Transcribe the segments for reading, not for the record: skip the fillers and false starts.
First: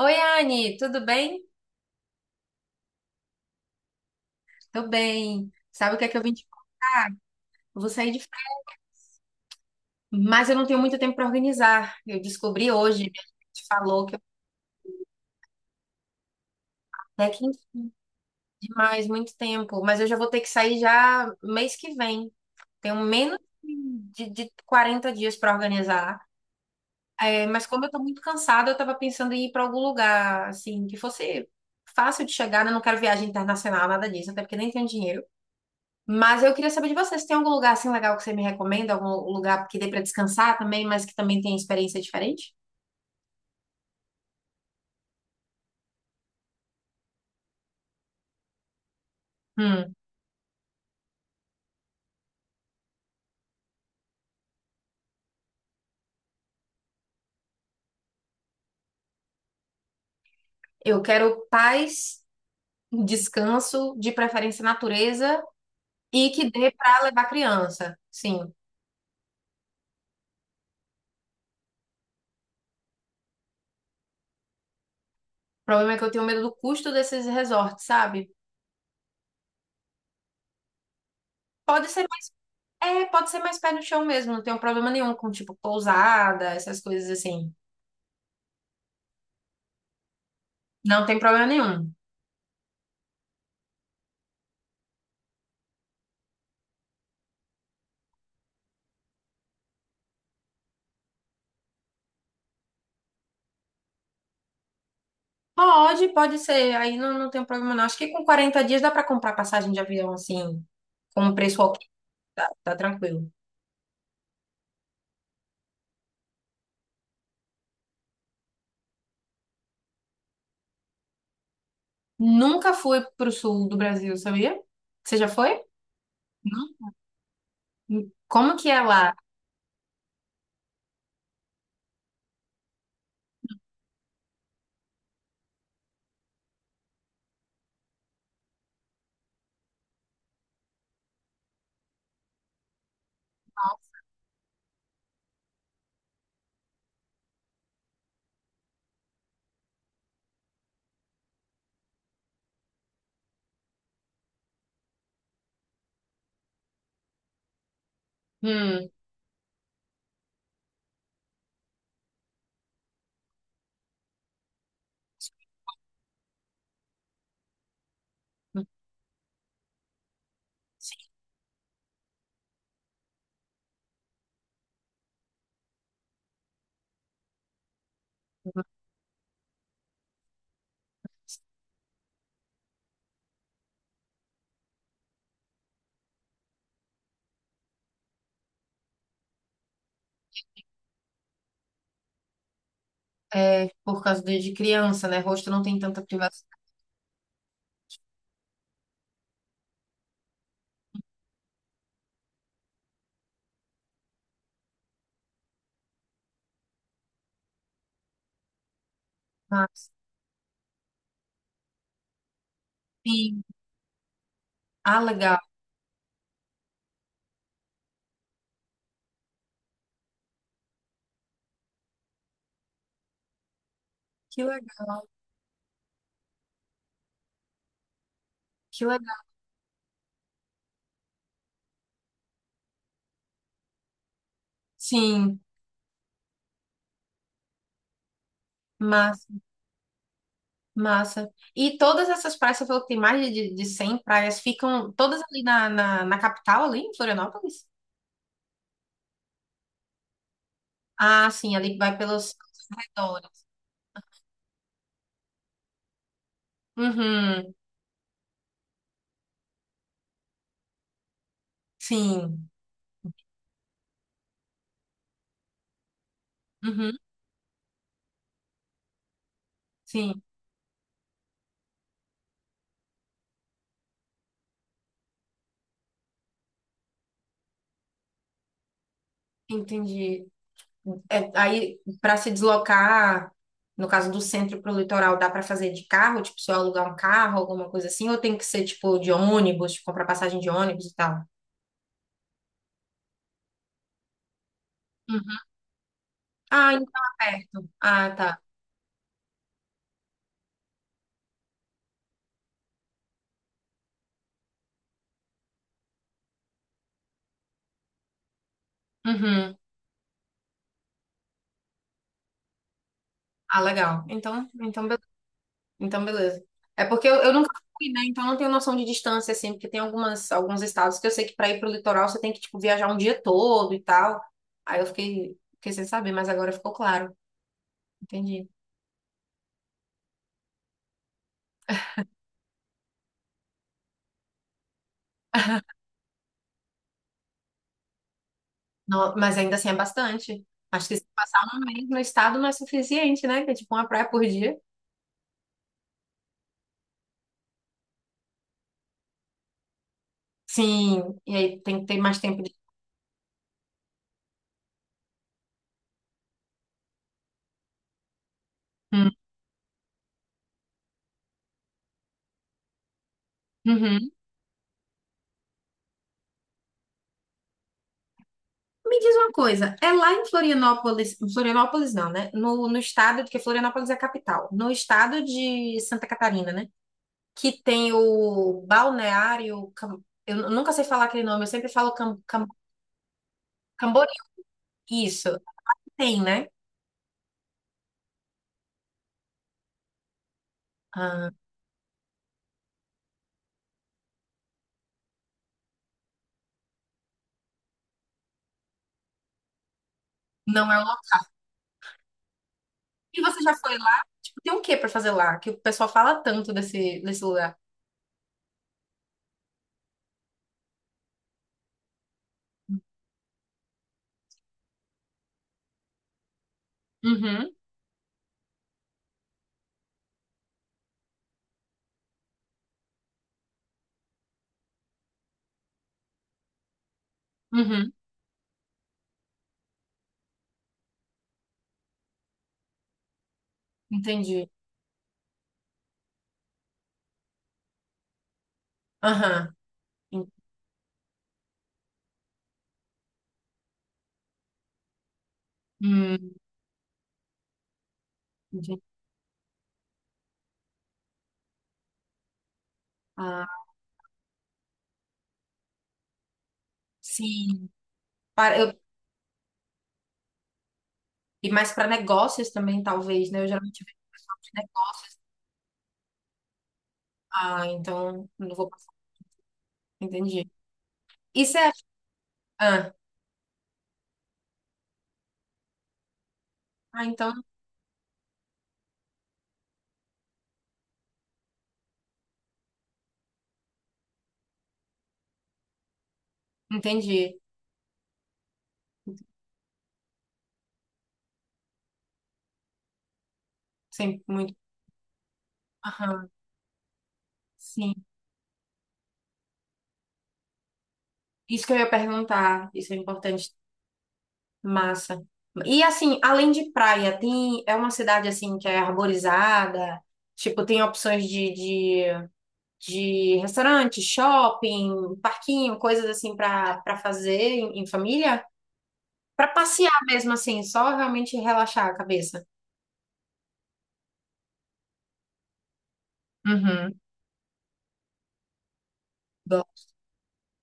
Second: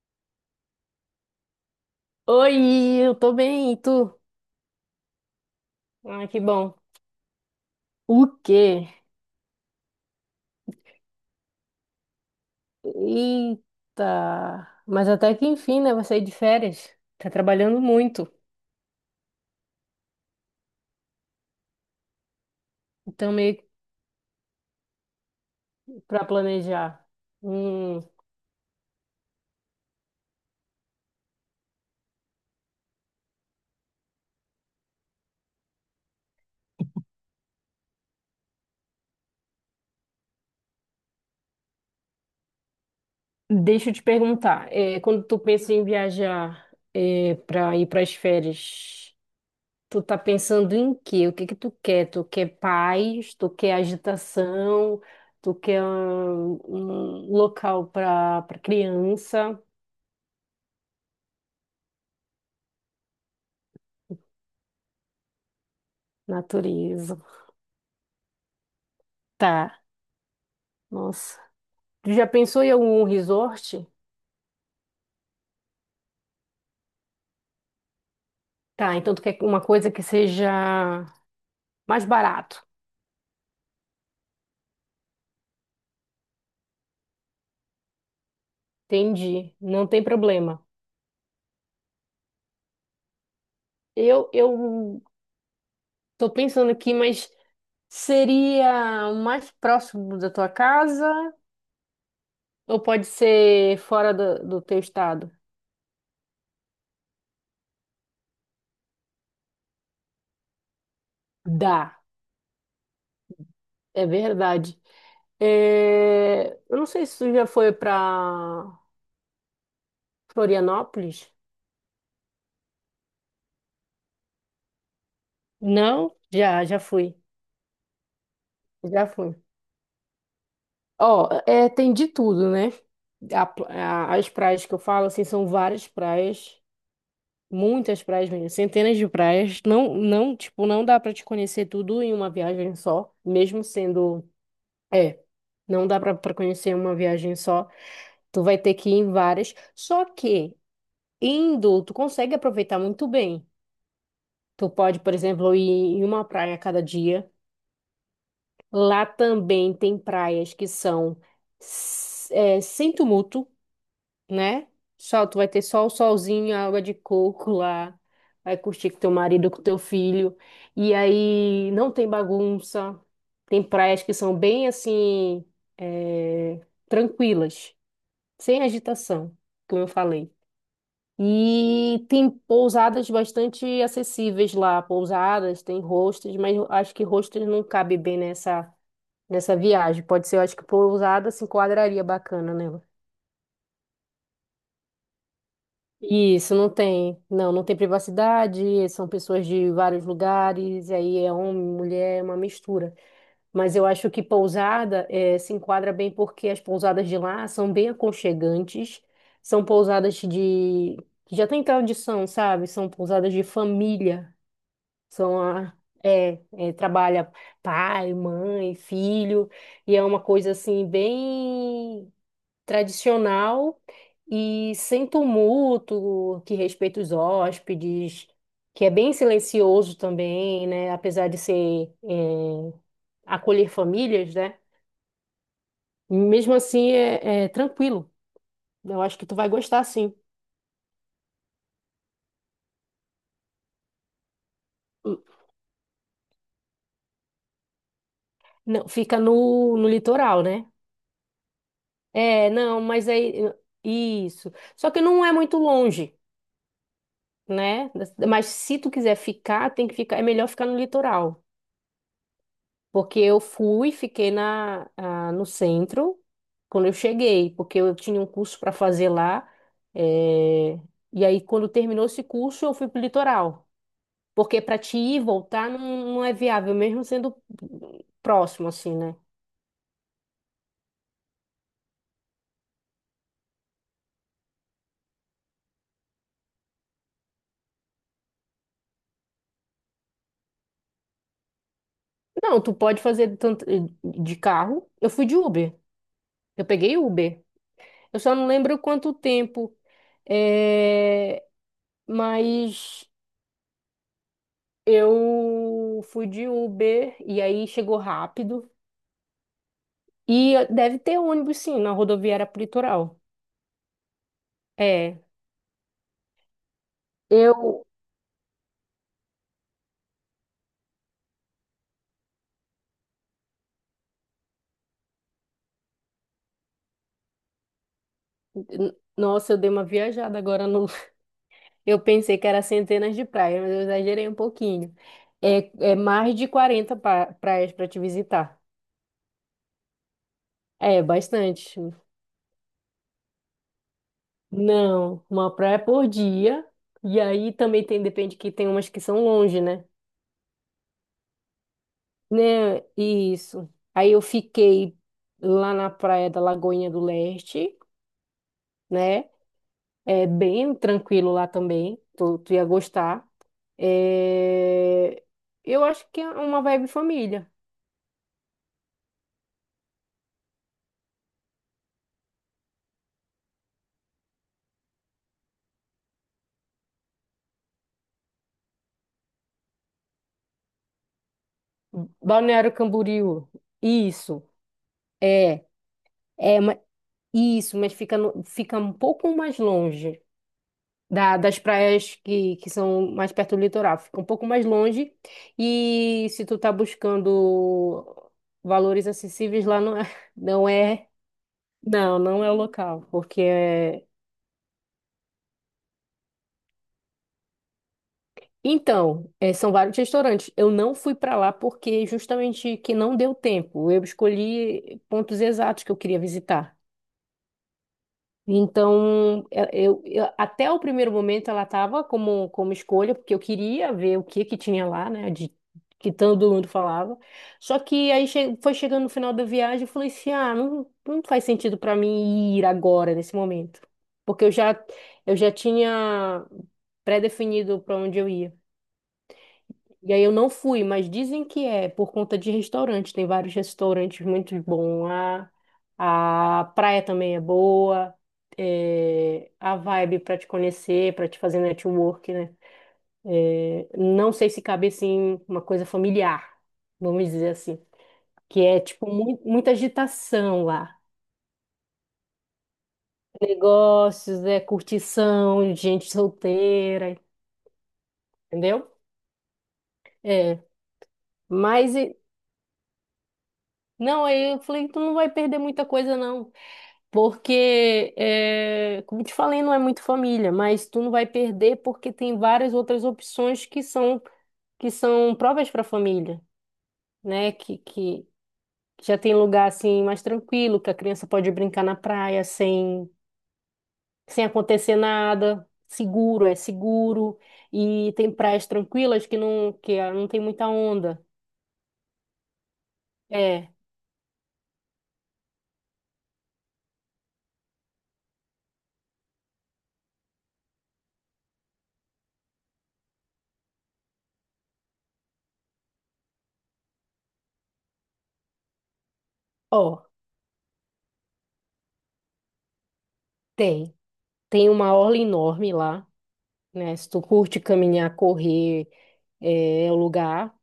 Oi, Anne, tudo bem? Oi, eu tô bem, e tu? Tô bem. Sabe o que é que eu Ah, vim que de... bom. Eu vou sair de... O quê? Mas eu não tenho muito tempo para organizar. Eu descobri hoje, minha Eita! gente falou que eu... Mas até que enfim, né? Vai sair de férias. Tá até que trabalhando enfim, muito, demais, muito tempo. Mas eu já vou ter que sair já mês que vem. Tenho então menos meio que de 40 dias para organizar. pra planejar. É, mas como eu tô Hum, muito cansada, eu tava pensando em ir para algum lugar, assim, que fosse fácil de chegar, né? Eu não quero viagem internacional, nada disso, até porque nem tenho dinheiro. Mas eu queria saber de você, se tem algum lugar assim legal que você me recomenda, algum lugar que dê para descansar também, mas que também tem experiência diferente? deixa eu te perguntar, quando tu pensa em viajar pra ir pras férias, Hum, tu tá pensando em quê? O que que tu quer? Tu quer paz? Tu quer agitação? Tu quer local pra, pra criança? eu quero paz, descanso, de preferência natureza e que dê para Natureza. levar criança. Sim. O Tá, nossa. Tu já pensou em algum resort? problema é que eu tenho medo do custo desses resorts, sabe? Tá, então tu quer uma coisa que seja Pode ser mais mais, barato. é, pode ser mais pé no chão mesmo, não tenho problema nenhum com tipo pousada, essas coisas assim. Entendi, não tem problema. Não tem problema nenhum. Eu tô pensando aqui, mas seria o mais próximo da tua casa ou pode ser fora do, do teu estado? Pode ser. Aí não, não tem problema, não. Acho que com 40 dias dá para comprar passagem de avião, assim, com um preço Dá, ok. Tá, tá tranquilo. é verdade. É, eu não sei se tu já foi para Florianópolis. Nunca fui pro sul do Brasil, sabia? Você já foi? Não? Já Não. fui. Como que é Já lá? fui. Ó, é, tem de tudo, né? As praias que eu falo, assim, são várias praias, muitas praias mesmo, centenas de praias. Não, não, tipo, não dá pra te conhecer tudo em uma viagem só, mesmo sendo, é, não dá pra conhecer em uma viagem só. Tu vai ter que ir em várias. Só que indo, tu consegue aproveitar muito bem. Tu pode, por exemplo, ir em uma praia a cada dia. Hum, Lá também tem praias que são é, sem tumulto, né? Só, tu vai ter só o solzinho, a água de coco lá. Vai curtir com teu marido, com teu filho. E aí não tem bagunça. Tem praias que são bem assim, é, tranquilas, sem agitação, como eu falei. E tem pousadas bastante acessíveis lá. Pousadas, tem hostels, mas eu acho que hostels não cabe bem nessa, nessa viagem. Pode ser, eu acho que pousada se enquadraria bacana, né? é por causa de criança, né? Rosto não tem tanta privacidade. Isso, não tem. Não, não tem privacidade, são pessoas de vários lugares, e aí é homem, mulher, é uma mistura. Mas eu acho que pousada se enquadra bem porque as pousadas de lá são bem aconchegantes, são Mas, pousadas de... que já tem tradição, sabe? São pousadas sim. de família, Ah, legal. são a... É, é, trabalha pai, mãe, filho, e é uma coisa assim bem tradicional Que e legal. sem tumulto, que respeita os hóspedes, Que que é bem legal. silencioso também, né? Apesar de ser acolher famílias, né? Sim. Mesmo assim é, é tranquilo. Eu acho que mas tu vai gostar, sim. Massa. E todas essas praias, você falou que tem mais de 100 praias, ficam Hum. todas ali na capital, ali em Florianópolis? Não, fica no, no litoral, né? Ah, sim, ali vai pelos É, não, mas aí arredores. isso. Só que não é muito longe, Uhum, né? Mas se tu quiser ficar, tem que ficar. É melhor ficar no litoral. sim, Porque eu fui, fiquei na, ah, no centro quando eu uhum, cheguei, porque eu tinha um curso para fazer lá. sim, eh, E aí, quando terminou esse curso, eu fui para o litoral. Porque para te ir e voltar não, não é viável, mesmo sendo próximo, assim, né? entendi. É, aí, para se deslocar, no caso do centro para o litoral, dá para fazer de carro? Tipo, se eu alugar um carro, alguma coisa assim? Ou tem que ser, tipo, de ônibus, tipo, comprar passagem de ônibus e tal? Não, tu pode fazer tanto de carro. Eu fui de Uhum. Uber. Eu Ah, peguei então é Uber. perto. Ah, Eu só tá. não lembro quanto tempo, eh, mas eu fui de Uber e aí chegou rápido. Uhum. E deve ter ônibus, sim, na rodoviária pro litoral. Ah, legal. Então, então, beleza. É. Então, beleza. É porque eu nunca Eu. fui, né? Então, eu não tenho noção de distância, assim, porque tem algumas, alguns estados que eu sei que para ir pro litoral você tem que, tipo, viajar um dia todo e tal. Aí eu fiquei, fiquei sem saber, mas agora ficou claro. Entendi. Nossa, eu dei uma viajada agora no. Eu pensei que era centenas de praias, mas eu exagerei um pouquinho. É, é mais de 40 praias para te visitar. Não, mas ainda assim é bastante. Acho que É, se passar um bastante. mês no estado não é suficiente, né? Que é tipo uma praia por dia. Não, uma praia por dia. E aí também tem, depende que tem umas que são longe, né? Sim, e aí tem que ter mais tempo de. Né, isso. Aí eu fiquei lá na praia da Lagoinha do Leste, Hum. né? É bem tranquilo lá também. Tu ia gostar. Uhum. É, eu acho que é uma vibe família. Me diz uma coisa, é lá em Florianópolis, Florianópolis não, né? No, no estado, porque Florianópolis é a capital, no estado de Santa Catarina, né? que tem o balneário. Cam- Eu nunca sei falar aquele nome, eu sempre falo Balneário Camboriú. Camboriú. Isso. Isso, É. tem, né? É, ma- isso, mas fica, fica um pouco mais longe Ah, das praias que são mais perto do litoral. Fica um pouco mais longe. E se tu tá buscando valores acessíveis lá, não é, não não é o é, local. não, não é o local, E porque você já foi lá? é... Tipo, tem o que pra fazer lá? Que o pessoal fala tanto desse, desse lugar. Então, são vários restaurantes. Eu não fui para lá porque justamente que não deu tempo. Eu escolhi pontos exatos que eu queria visitar. Uhum, Então, até o primeiro momento ela estava como, como escolha, porque eu queria ver o que que tinha lá, né? De, que todo mundo falava. Só uhum, que aí foi chegando no final da viagem, eu falei assim, ah, não, não faz sentido para mim ir agora, nesse momento. Porque entendi. Eu já tinha pré-definido para onde eu ia. Aham, E aí eu en- não fui, mas dizem que é por conta de restaurante. Tem vários restaurantes muito bons lá. hum, A praia também é boa. entendi. É, a vibe para te conhecer, para te fazer network, né? Ah, É, não sei se cabe assim uma coisa familiar, vamos dizer sim. assim, Para, que eu, é tipo muita agitação lá. e mais para negócios também, talvez, né? Eu geralmente vejo pessoal Negócios, de é negócio. curtição, gente solteira, Ah, então, não vou entendeu? passar. Entendi. É, Isso é. mas e- Ah, não, aí eu falei, tu não vai perder muita coisa não. ah, então, Porque, é, como te falei, não é muito família, mas tu não vai perder porque tem várias outras opções que são provas para família, entendi. né? Que já tem lugar assim mais tranquilo, que a criança pode brincar na praia sem, Sim, sem muito. acontecer nada, seguro, é seguro, Sim, e tem praias tranquilas que não que ah, não tem muita onda. isso que eu ia perguntar, isso é importante. É, Massa. E assim, além de praia, tem é uma cidade assim que é arborizada, tipo, tem opções de restaurante, shopping, parquinho, coisas assim para fazer em família, para passear ó, mesmo assim, só realmente relaxar a cabeça. tem. Tem uma orla enorme lá, né? Uhum. Se tu curte caminhar, correr, Bom. é, é o lugar.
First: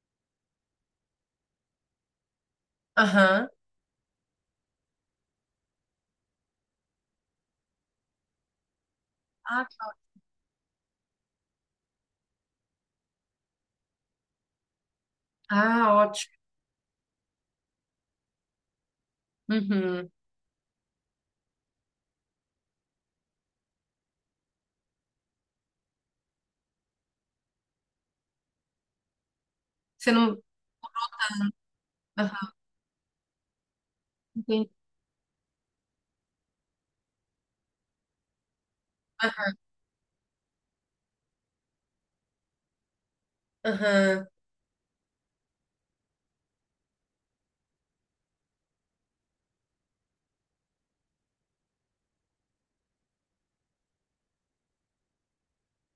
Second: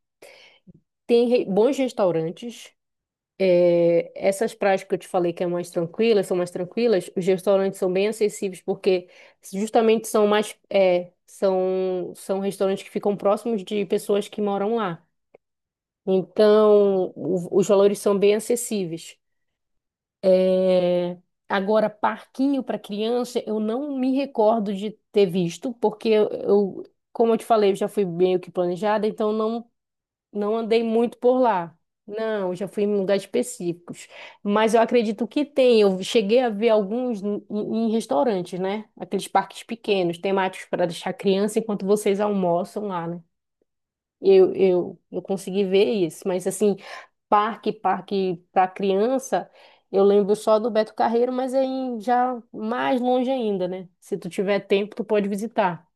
Bons restaurantes. Aham. É, essas praias que eu te falei que é mais tranquilas, são mais tranquilas, os restaurantes são bem acessíveis porque Ah, tá. justamente são mais, é, são restaurantes que ficam próximos de pessoas que moram lá. ah, ótimo. Então, os valores são bem acessíveis. Uhum. É, agora, parquinho para criança, eu não me recordo de ter visto, porque como eu te falei, eu já fui meio que planejada, então Você não. não andei muito por lá. Não, Aham. eu já fui em lugares específicos. Entendi. Mas eu acredito que tem. Eu cheguei a ver alguns em restaurantes, né? Aqueles parques pequenos, temáticos para deixar criança enquanto vocês almoçam lá, né? Aham. Eu consegui ver isso. Mas, assim, parque para criança, eu lembro só do Beto Carreiro, mas é em, já mais longe ainda, né? Se tu tiver tempo, tu pode visitar,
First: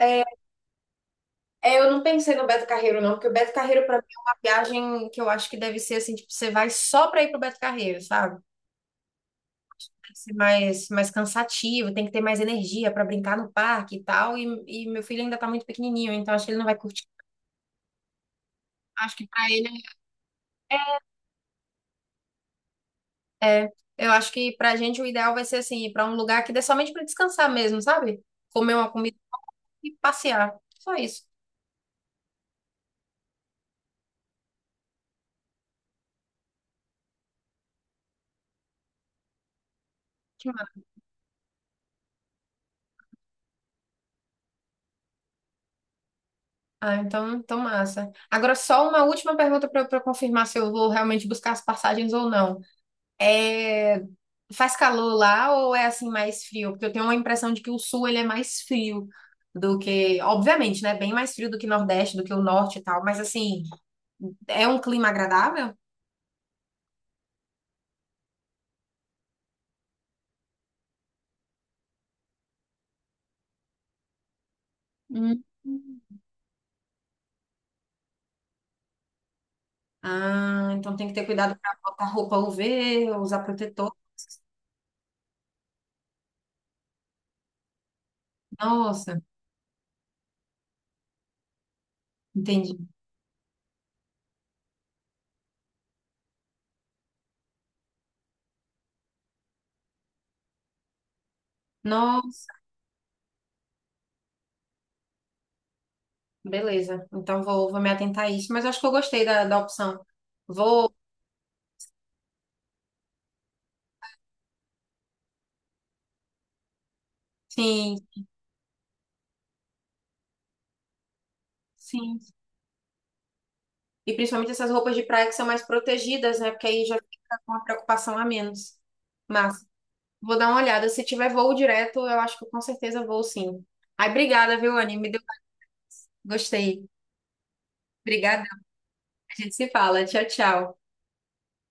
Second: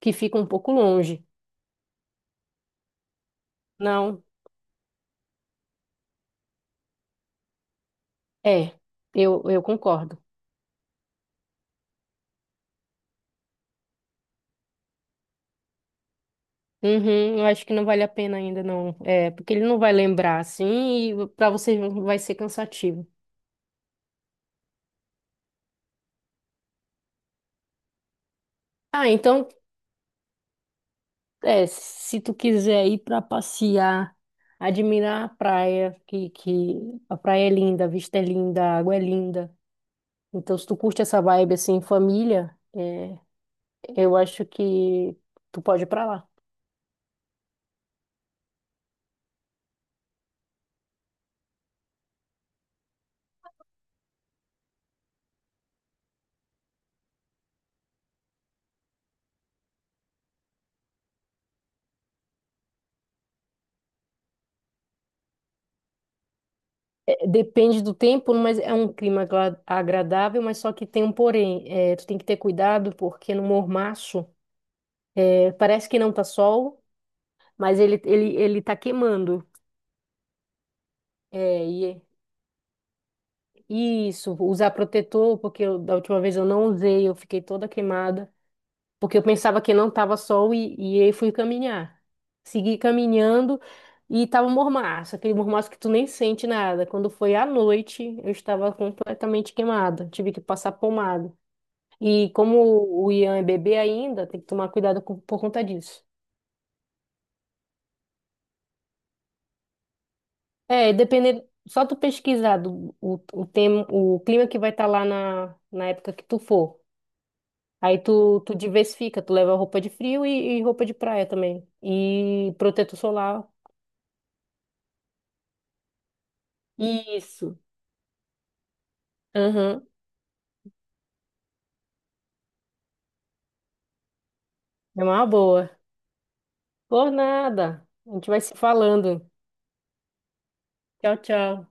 que fica um pouco longe. É, eu não pensei no Beto Carreiro, não, porque o Beto Carreiro, pra mim, é Não, uma viagem que eu acho que deve ser assim, tipo, você vai só pra ir pro Beto Carreiro, sabe? é, eu Tem que concordo. ser mais, mais cansativo, tem que ter mais energia pra brincar no parque e tal. E meu filho ainda tá muito pequenininho, então acho que ele não vai curtir. Uhum, eu acho que não vale a pena ainda, não. Acho que É, pra porque ele ele não vai lembrar assim e para você vai ser cansativo. é. É, Eu acho que pra gente o ideal vai ser assim, ir pra um lugar que dê somente pra descansar mesmo, sabe? Comer uma Ah, comida então, e passear. Só isso. é, se tu quiser ir para passear, admirar a praia, que a praia é linda, a vista é linda, a água é linda. Que Então, se ma- tu curte essa vibe assim, em família, eu acho que tu pode ir para lá. Ah, então, então massa. Agora, só uma última pergunta pra eu confirmar se eu vou realmente buscar as passagens ou não. É, faz calor lá ou é assim mais frio? Porque eu tenho uma impressão de que o sul ele é mais frio do que, obviamente, né? Bem mais frio do que o Nordeste, do que o Norte e tal, mas assim, é um clima agradável? É, depende do tempo, mas é um clima agradável, mas só que tem um porém. É, tu tem que ter cuidado porque no mormaço, Hum. é, parece que não tá sol. Mas ele tá queimando. Ah, então tem que ter cuidado É, para e botar roupa UV, usar protetor. Isso, usar protetor, porque da última vez eu não usei, eu fiquei toda queimada, porque Nossa, eu pensava que não tava sol e aí fui caminhar. Segui entendi. caminhando e tava um mormaço, aquele mormaço que tu nem sente nada. Quando foi à noite, eu estava completamente queimada, tive que passar pomada. E Nossa, como o Ian é bebê ainda, tem que tomar cuidado por conta disso. beleza. Então vou, vou me atentar a isso, mas eu acho que eu gostei da, da opção. É, e Vou, dependendo, só tu pesquisar do, o tema, o clima que vai estar lá na, na época que tu for. sim, Tu diversifica, tu leva roupa de frio e roupa de praia também. sim. E protetor solar. E principalmente essas roupas de praia que são mais protegidas, né? Porque aí já fica com Isso. uma preocupação a menos. Mas Aham. vou dar uma olhada. Se tiver voo direto, eu acho que eu com certeza vou sim. Ai, obrigada, viu, Anny? É Me deu... uma boa. Gostei. Por nada. A gente vai Obrigada. se falando. A gente se fala. Tchau, tchau. Tchau, tchau.